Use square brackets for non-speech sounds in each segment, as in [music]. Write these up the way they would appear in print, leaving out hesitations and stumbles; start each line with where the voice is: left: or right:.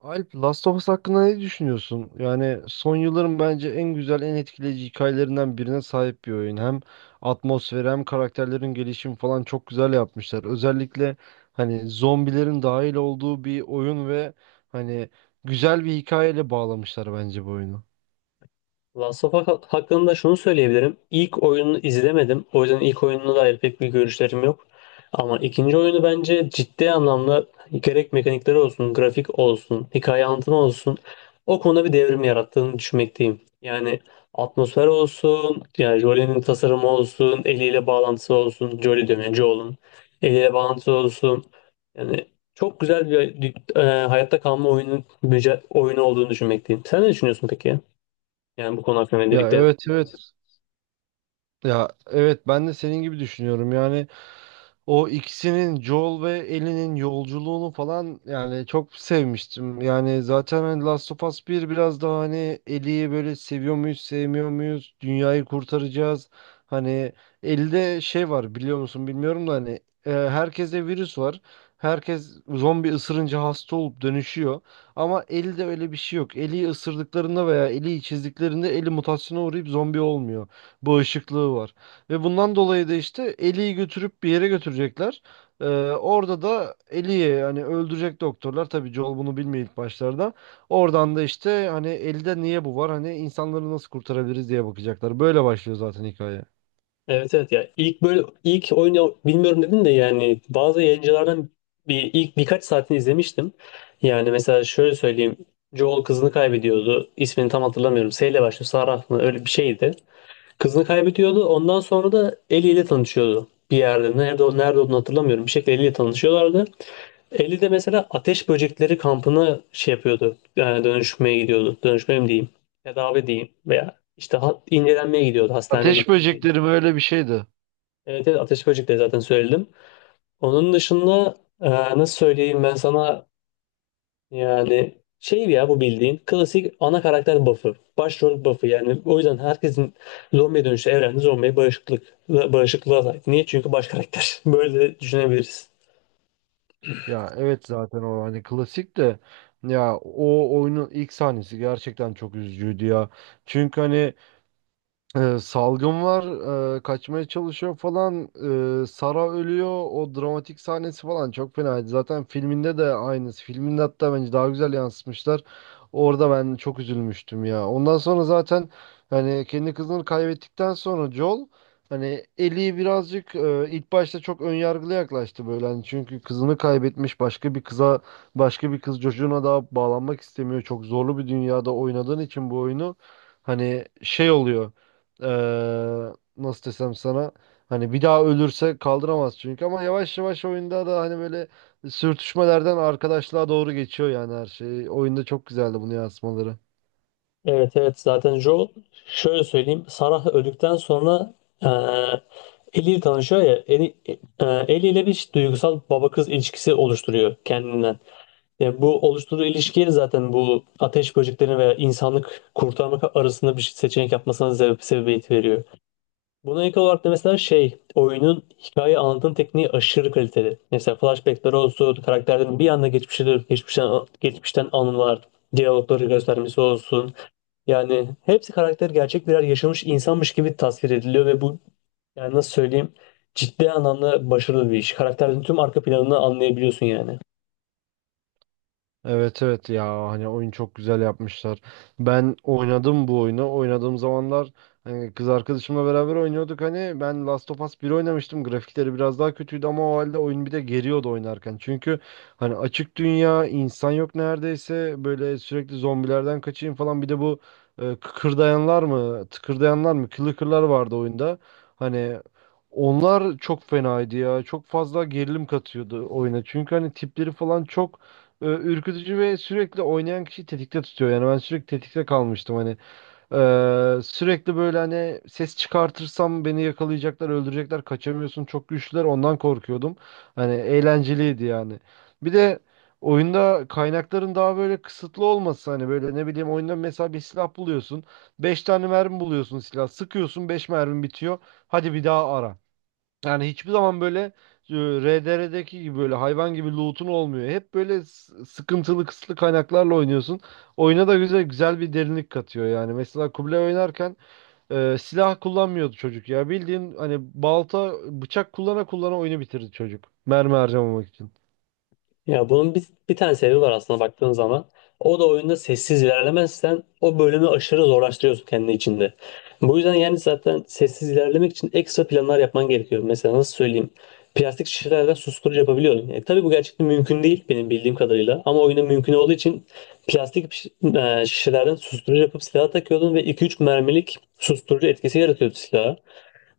right: Alp, Last of Us hakkında ne düşünüyorsun? Yani son yılların bence en güzel, en etkileyici hikayelerinden birine sahip bir oyun. Hem atmosferi hem karakterlerin gelişimi falan çok güzel yapmışlar. Özellikle hani zombilerin dahil olduğu bir oyun ve hani güzel bir hikayeyle bağlamışlar bence bu oyunu.
left: Last of Us hakkında şunu söyleyebilirim. İlk oyununu izlemedim. O yüzden ilk oyununa dair pek bir görüşlerim yok. Ama ikinci oyunu bence ciddi anlamda gerek mekanikleri olsun, grafik olsun, hikaye anlatımı olsun o konuda bir devrim yarattığını düşünmekteyim. Yani atmosfer olsun, yani Jolie'nin tasarımı olsun, eliyle bağlantısı olsun, Jolie diyorum yani Joel'un eliyle bağlantısı olsun. Yani çok güzel bir hayatta kalma oyunu, oyunu olduğunu düşünmekteyim. Sen ne düşünüyorsun peki? Yani bu konu hakkında
right: Ya,
left: öncelikle,
right: evet, evet. Ya evet, ben de senin gibi düşünüyorum. Yani o ikisinin, Joel ve Ellie'nin yolculuğunu falan yani çok sevmiştim. Yani zaten hani Last of Us bir biraz daha hani Ellie'yi böyle seviyor muyuz, sevmiyor muyuz? Dünyayı kurtaracağız. Hani elde şey var, biliyor musun bilmiyorum da hani herkeste virüs var. Herkes zombi ısırınca hasta olup dönüşüyor. Ama Ellie'de öyle bir şey yok. Ellie'yi ısırdıklarında veya Ellie'yi çizdiklerinde Ellie mutasyona uğrayıp zombi olmuyor, bağışıklığı var. Ve bundan dolayı da işte Ellie'yi götürüp bir yere götürecekler. Ee, orada da Ellie'yi hani öldürecek doktorlar. Tabii Joel bunu bilmiyor ilk başlarda. Oradan da işte hani Ellie'de niye bu var? Hani insanları nasıl kurtarabiliriz diye bakacaklar. Böyle başlıyor zaten hikaye.
left: evet, evet, ya ilk böyle ilk oyunu bilmiyorum dedin de yani bazı yayıncılardan bir ilk birkaç saatini izlemiştim. Yani mesela şöyle söyleyeyim. Joel kızını kaybediyordu. İsmini tam hatırlamıyorum. S ile başlıyor. Sarah mı? Öyle bir şeydi. Kızını kaybediyordu. Ondan sonra da Ellie ile tanışıyordu. Bir yerde. Nerede olduğunu hatırlamıyorum. Bir şekilde Ellie ile tanışıyorlardı. Eli de mesela ateş böcekleri kampına şey yapıyordu. Yani dönüşmeye gidiyordu. Dönüşmeye mi diyeyim? Tedavi diyeyim. Veya işte incelenmeye gidiyordu. Hastaneye
right: Ateş
left: gidiyordu.
right: böcekleri böyle bir şeydi.
left: Evet, evet, ateş böcekleri zaten söyledim. Onun dışında nasıl söyleyeyim ben sana, yani şey ya, bu bildiğin klasik ana karakter buff'ı. Başrol buff'ı, yani o yüzden herkesin zombiye dönüşü evrende zombiye bağışıklığa sahip. Niye? Çünkü baş karakter. [laughs] Böyle düşünebiliriz.
right: Ya evet, zaten o hani klasik de, ya o oyunun ilk sahnesi gerçekten çok üzücüydü ya. Çünkü hani salgın var, kaçmaya çalışıyor falan. Sara ölüyor. O dramatik sahnesi falan çok fenaydı. Zaten filminde de aynısı. Filminde hatta bence daha güzel yansıtmışlar. Orada ben çok üzülmüştüm ya. Ondan sonra zaten hani kendi kızını kaybettikten sonra Joel hani Ellie'yi birazcık ilk başta çok önyargılı yaklaştı böyle. Hani çünkü kızını kaybetmiş, başka bir kıza, başka bir kız çocuğuna daha bağlanmak istemiyor. Çok zorlu bir dünyada oynadığın için bu oyunu, hani şey oluyor, nasıl desem sana, hani bir daha ölürse kaldıramaz çünkü. Ama yavaş yavaş oyunda da hani böyle sürtüşmelerden arkadaşlığa doğru geçiyor yani her şey. Oyunda çok güzeldi bunu yansımaları.
left: Evet, evet, zaten Joel, şöyle söyleyeyim, Sarah öldükten sonra e, Ellie ile tanışıyor ya. Ellie, Ellie ile bir duygusal baba kız ilişkisi oluşturuyor kendinden. Yani bu oluşturduğu ilişkiye zaten bu ateş böceklerini veya insanlık kurtarmak arasında bir seçenek yapmasına sebebiyet veriyor. Buna ek olarak da mesela şey, oyunun hikaye anlatım tekniği aşırı kaliteli. Mesela flashbackler olsun, karakterlerin bir anda geçmişe dönüp geçmişten anılar, diyalogları göstermesi olsun. Yani hepsi karakter gerçek birer yaşamış insanmış gibi tasvir ediliyor ve bu, yani nasıl söyleyeyim, ciddi anlamda başarılı bir iş. Karakterin tüm arka planını anlayabiliyorsun yani.
right: Evet, evet, ya hani oyun çok güzel yapmışlar. Ben oynadım bu oyunu. Oynadığım zamanlar hani kız arkadaşımla beraber oynuyorduk, hani ben Last of Us bir oynamıştım. Grafikleri biraz daha kötüydü ama o halde oyun bir de geriyordu oynarken. Çünkü hani açık dünya, insan yok neredeyse. Böyle sürekli zombilerden kaçayım falan. Bir de bu kıkırdayanlar mı, tıkırdayanlar mı, clicker vardı oyunda. Hani onlar çok fenaydı ya. Çok fazla gerilim katıyordu oyuna. Çünkü hani tipleri falan çok ürkütücü ve sürekli oynayan kişiyi tetikte tutuyor. Yani ben sürekli tetikte kalmıştım hani. Sürekli böyle hani ses çıkartırsam beni yakalayacaklar, öldürecekler, kaçamıyorsun. Çok güçlüler. Ondan korkuyordum. Hani eğlenceliydi yani. Bir de oyunda kaynakların daha böyle kısıtlı olması, hani böyle ne bileyim, oyunda mesela bir silah buluyorsun. Beş tane mermi buluyorsun silah. Sıkıyorsun, 5 mermi bitiyor. Hadi bir daha ara. Yani hiçbir zaman böyle RDR'deki gibi böyle hayvan gibi loot'un olmuyor. Hep böyle sıkıntılı, kısıtlı kaynaklarla oynuyorsun. Oyuna da güzel güzel bir derinlik katıyor yani. Mesela Kubilay oynarken silah kullanmıyordu çocuk ya. Bildiğin hani balta, bıçak kullana kullana oyunu bitirdi çocuk. Mermi harcamamak için.
left: Ya bunun bir tane sebebi var aslında baktığın zaman. O da oyunda sessiz ilerlemezsen o bölümü aşırı zorlaştırıyorsun kendi içinde. Bu yüzden yani zaten sessiz ilerlemek için ekstra planlar yapman gerekiyor. Mesela nasıl söyleyeyim? Plastik şişelerden susturucu yapabiliyorsun. Tabii bu gerçekten mümkün değil benim bildiğim kadarıyla. Ama oyunda mümkün olduğu için şişelerden susturucu yapıp silaha takıyordun ve iki üç mermilik susturucu etkisi yaratıyordu silaha.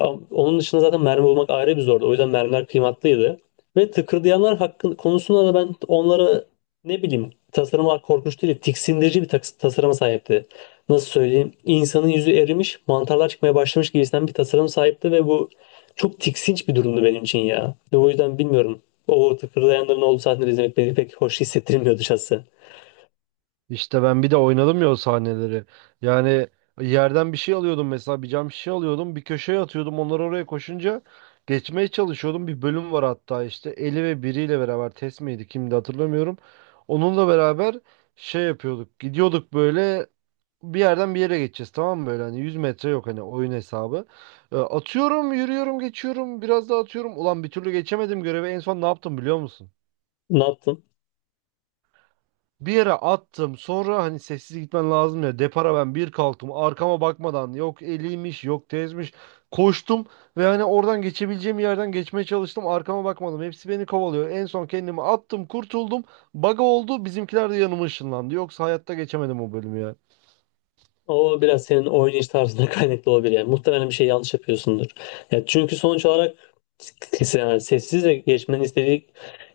left: Onun dışında zaten mermi bulmak ayrı bir zordu. O yüzden mermiler kıymatlıydı. Ve tıkırdayanlar hakkın konusunda da ben onlara, ne bileyim, tasarımlar korkunç değil, tiksindirici bir tasarıma sahipti. Nasıl söyleyeyim? İnsanın yüzü erimiş, mantarlar çıkmaya başlamış gibisinden bir tasarım sahipti ve bu çok tiksinç bir durumdu benim için ya. Ve o yüzden bilmiyorum. O tıkırdayanların olduğu sahneleri izlemek beni pek hoş hissettirmiyordu şahsen.
right: İşte ben bir de oynadım ya o sahneleri. Yani yerden bir şey alıyordum, mesela bir cam şişe alıyordum, bir köşeye atıyordum, onlar oraya koşunca geçmeye çalışıyordum. Bir bölüm var hatta, işte Eli ve biriyle beraber, Tess miydi kimdi hatırlamıyorum. Onunla beraber şey yapıyorduk, gidiyorduk böyle. Bir yerden bir yere geçeceğiz, tamam mı, böyle hani 100 metre yok hani, oyun hesabı. Atıyorum, yürüyorum, geçiyorum, biraz daha atıyorum, ulan bir türlü geçemedim görevi. En son ne yaptım, biliyor musun?
left: Ne yaptın?
right: Bir yere attım. Sonra hani sessiz gitmen lazım ya. Depara ben bir kalktım. Arkama bakmadan, yok eliymiş, yok tezmiş. Koştum ve hani oradan geçebileceğim yerden geçmeye çalıştım. Arkama bakmadım. Hepsi beni kovalıyor. En son kendimi attım, kurtuldum. Baga oldu. Bizimkiler de yanıma ışınlandı. Yoksa hayatta geçemedim o bölümü ya.
left: O biraz senin oynayış tarzına [laughs] kaynaklı olabilir yani. Muhtemelen bir şey yanlış yapıyorsundur. Ya çünkü sonuç olarak, yani sessiz ve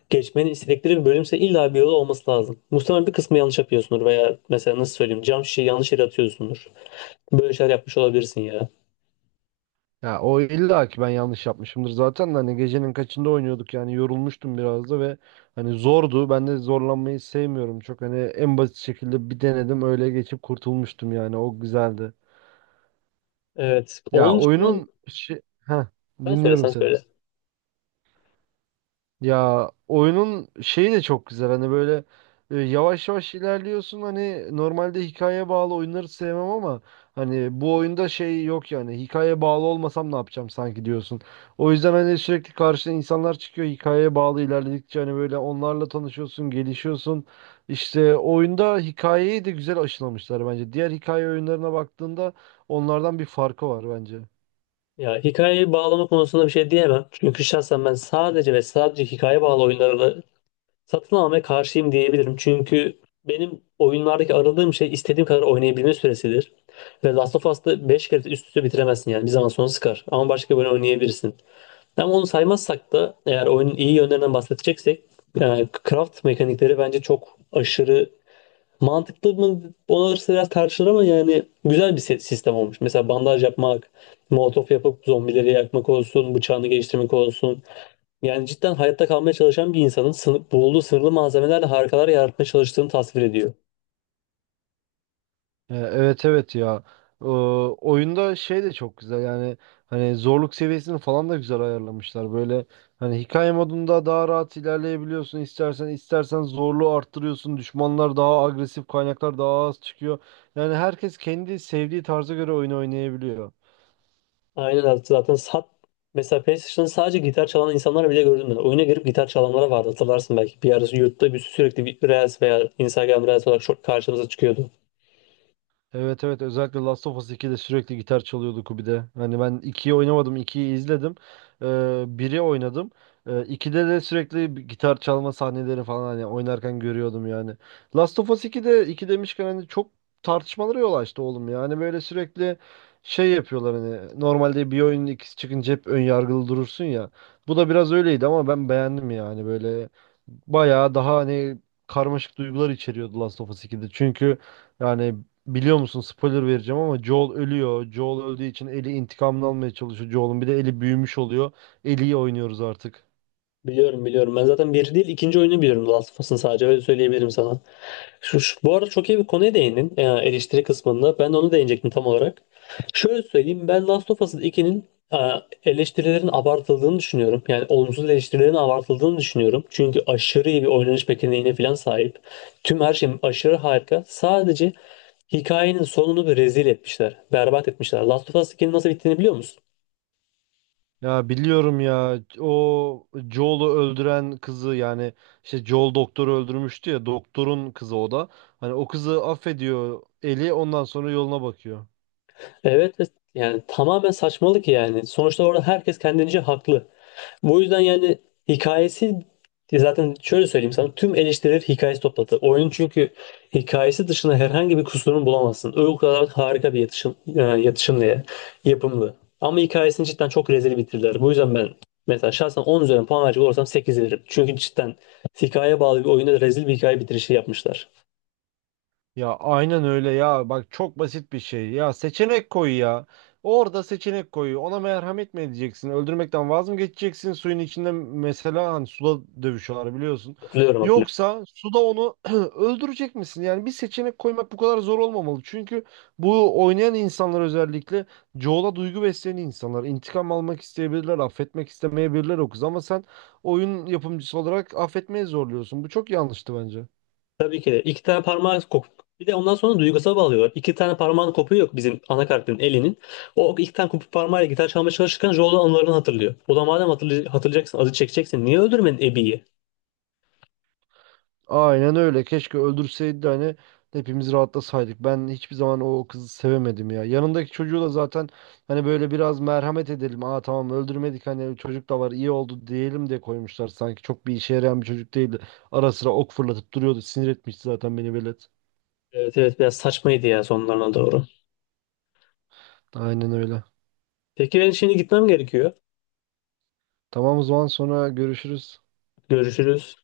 left: geçmeni istedikleri bir bölümse illa bir yolu olması lazım. Muhtemelen bir kısmı yanlış yapıyorsundur veya mesela, nasıl söyleyeyim, cam şişeyi yanlış yere atıyorsundur. Böyle şeyler yapmış olabilirsin ya.
right: Ya o illa ki ben yanlış yapmışımdır zaten de, hani gecenin kaçında oynuyorduk yani, yorulmuştum biraz da. Ve hani zordu, ben de zorlanmayı sevmiyorum çok, hani en basit şekilde bir denedim, öyle geçip kurtulmuştum yani. O güzeldi.
left: Evet.
right: Ya
left: Onun dışında
right: oyunun şey... Heh,
left: ben söyle,
right: dinliyorum
left: sen
right: seni.
left: söyle.
right: Ya oyunun şeyi de çok güzel, hani böyle yavaş yavaş ilerliyorsun. Hani normalde hikaye bağlı oyunları sevmem ama hani bu oyunda şey yok yani, hikaye bağlı olmasam ne yapacağım sanki diyorsun. O yüzden hani sürekli karşına insanlar çıkıyor hikayeye bağlı ilerledikçe, hani böyle onlarla tanışıyorsun, gelişiyorsun. İşte oyunda hikayeyi de güzel aşılamışlar bence. Diğer hikaye oyunlarına baktığında onlardan bir farkı var bence.
left: Ya, hikayeyi bağlama konusunda bir şey diyemem. Çünkü şahsen ben sadece ve sadece hikaye bağlı oyunlara satın almaya karşıyım diyebilirim. Çünkü benim oyunlardaki aradığım şey istediğim kadar oynayabilme süresidir. Ve Last of Us'ta 5 kere üst üste bitiremezsin yani. Bir zaman sonra sıkar. Ama başka böyle oynayabilirsin. Ama onu saymazsak da, eğer oyunun iyi yönlerinden bahsedeceksek, yani craft mekanikleri bence çok aşırı, mantıklı mı ona biraz tartışılır, ama yani güzel bir sistem olmuş. Mesela bandaj yapmak, molotof yapıp zombileri yakmak olsun, bıçağını geliştirmek olsun. Yani cidden hayatta kalmaya çalışan bir insanın, bulduğu sınırlı malzemelerle harikalar yaratmaya çalıştığını tasvir ediyor.
right: Evet, evet ya. Oyunda şey de çok güzel yani, hani zorluk seviyesini falan da güzel ayarlamışlar. Böyle hani hikaye modunda daha rahat ilerleyebiliyorsun, istersen istersen zorluğu arttırıyorsun. Düşmanlar daha agresif, kaynaklar daha az çıkıyor. Yani herkes kendi sevdiği tarza göre oyunu oynayabiliyor.
left: Aynen öyle. Zaten mesela PlayStation'da sadece gitar çalan insanlar bile gördüm ben. Oyuna girip gitar çalanlara vardı, hatırlarsın belki. Bir ara YouTube'da bir sürekli bir Reels veya Instagram Reels olarak çok karşımıza çıkıyordu.
right: Evet, evet, özellikle Last of Us 2'de sürekli gitar çalıyordu Kubi'de. Hani ben ikiyi oynamadım, ikiyi izledim. Ee, 1'i oynadım. 2'de de sürekli bir gitar çalma sahneleri falan hani oynarken görüyordum yani. Last of Us 2'de, 2 demişken, hani çok tartışmalara yol açtı oğlum ya. Hani böyle sürekli şey yapıyorlar, hani normalde bir oyunun ikisi çıkınca hep ön yargılı durursun ya. Bu da biraz öyleydi ama ben beğendim yani. Böyle bayağı daha hani karmaşık duygular içeriyordu Last of Us 2'de. Çünkü yani, biliyor musun, spoiler vereceğim ama Joel ölüyor. Joel öldüğü için Ellie intikamını almaya çalışıyor Joel'un. Bir de Ellie büyümüş oluyor. Ellie'yi oynuyoruz artık.
left: Biliyorum, biliyorum. Ben zaten bir değil ikinci oyunu biliyorum The Last of Us'ın, sadece öyle söyleyebilirim sana. Bu arada çok iyi bir konuya değindin, eleştiri kısmında. Ben de onu değinecektim tam olarak. Şöyle söyleyeyim, ben Last of Us 2'nin e, eleştirilerin abartıldığını düşünüyorum. Yani olumsuz eleştirilerin abartıldığını düşünüyorum. Çünkü aşırı iyi bir oynanış mekaniğine falan sahip. Tüm her şey aşırı harika. Sadece hikayenin sonunu bir rezil etmişler. Berbat etmişler. Last of Us 2'nin nasıl bittiğini biliyor musun?
right: Ya biliyorum ya, o Joel'u öldüren kızı yani, işte Joel doktoru öldürmüştü ya, doktorun kızı o da. Hani o kızı affediyor Ellie, ondan sonra yoluna bakıyor.
left: Evet, evet. Yani tamamen saçmalık yani. Sonuçta orada herkes kendince haklı. Bu yüzden yani, hikayesi, zaten şöyle söyleyeyim sana, tüm eleştiriler hikayesi topladı. Oyunun çünkü hikayesi dışında herhangi bir kusurunu bulamazsın. O kadar harika bir yatışım, e, yatışımlı ya, yapımlı. Ama hikayesini cidden çok rezil bitirdiler. Bu yüzden ben mesela şahsen 10 üzerinden puan verecek olursam 8 veririm. Çünkü cidden hikayeye bağlı bir oyunda rezil bir hikaye bitirişi yapmışlar.
right: Ya aynen öyle ya. Bak, çok basit bir şey. Ya seçenek koy ya. Orada seçenek koy. Ona merhamet mi edeceksin? Öldürmekten vaz mı geçeceksin? Suyun içinde mesela, hani suda dövüşüyorlar, biliyorsun.
left: Hatırlıyorum, hatırlıyorum.
right: Yoksa suda onu [clears throat] öldürecek misin? Yani bir seçenek koymak bu kadar zor olmamalı. Çünkü bu oynayan insanlar, özellikle çoğula duygu besleyen insanlar, İntikam almak isteyebilirler, affetmek istemeyebilirler o kız. Ama sen oyun yapımcısı olarak affetmeye zorluyorsun. Bu çok yanlıştı bence.
left: Tabii ki de. İki tane parmağı kopuyor. Bir de ondan sonra duygusal bağlıyorlar. İki tane parmağın kopuyor yok, bizim ana karakterin elinin. O iki tane kopuk parmağıyla gitar çalmaya çalışırken Joel'un anılarını hatırlıyor. O da, madem hatırlayacaksın, acı çekeceksin, niye öldürmedin Abby'yi?
right: Aynen öyle. Keşke öldürseydi de hani hepimiz rahatlasaydık. Ben hiçbir zaman o kızı sevemedim ya. Yanındaki çocuğu da zaten, hani böyle biraz merhamet edelim, aa tamam öldürmedik, hani çocuk da var, iyi oldu diyelim de koymuşlar. Sanki çok bir işe yarayan bir çocuk değildi. Ara sıra ok fırlatıp duruyordu. Sinir etmişti zaten beni velet.
left: Evet, evet, biraz saçmaydı ya sonlarına doğru.
right: Aynen öyle.
left: Peki, ben şimdi gitmem gerekiyor.
right: Tamam, o zaman sonra görüşürüz.
left: Görüşürüz.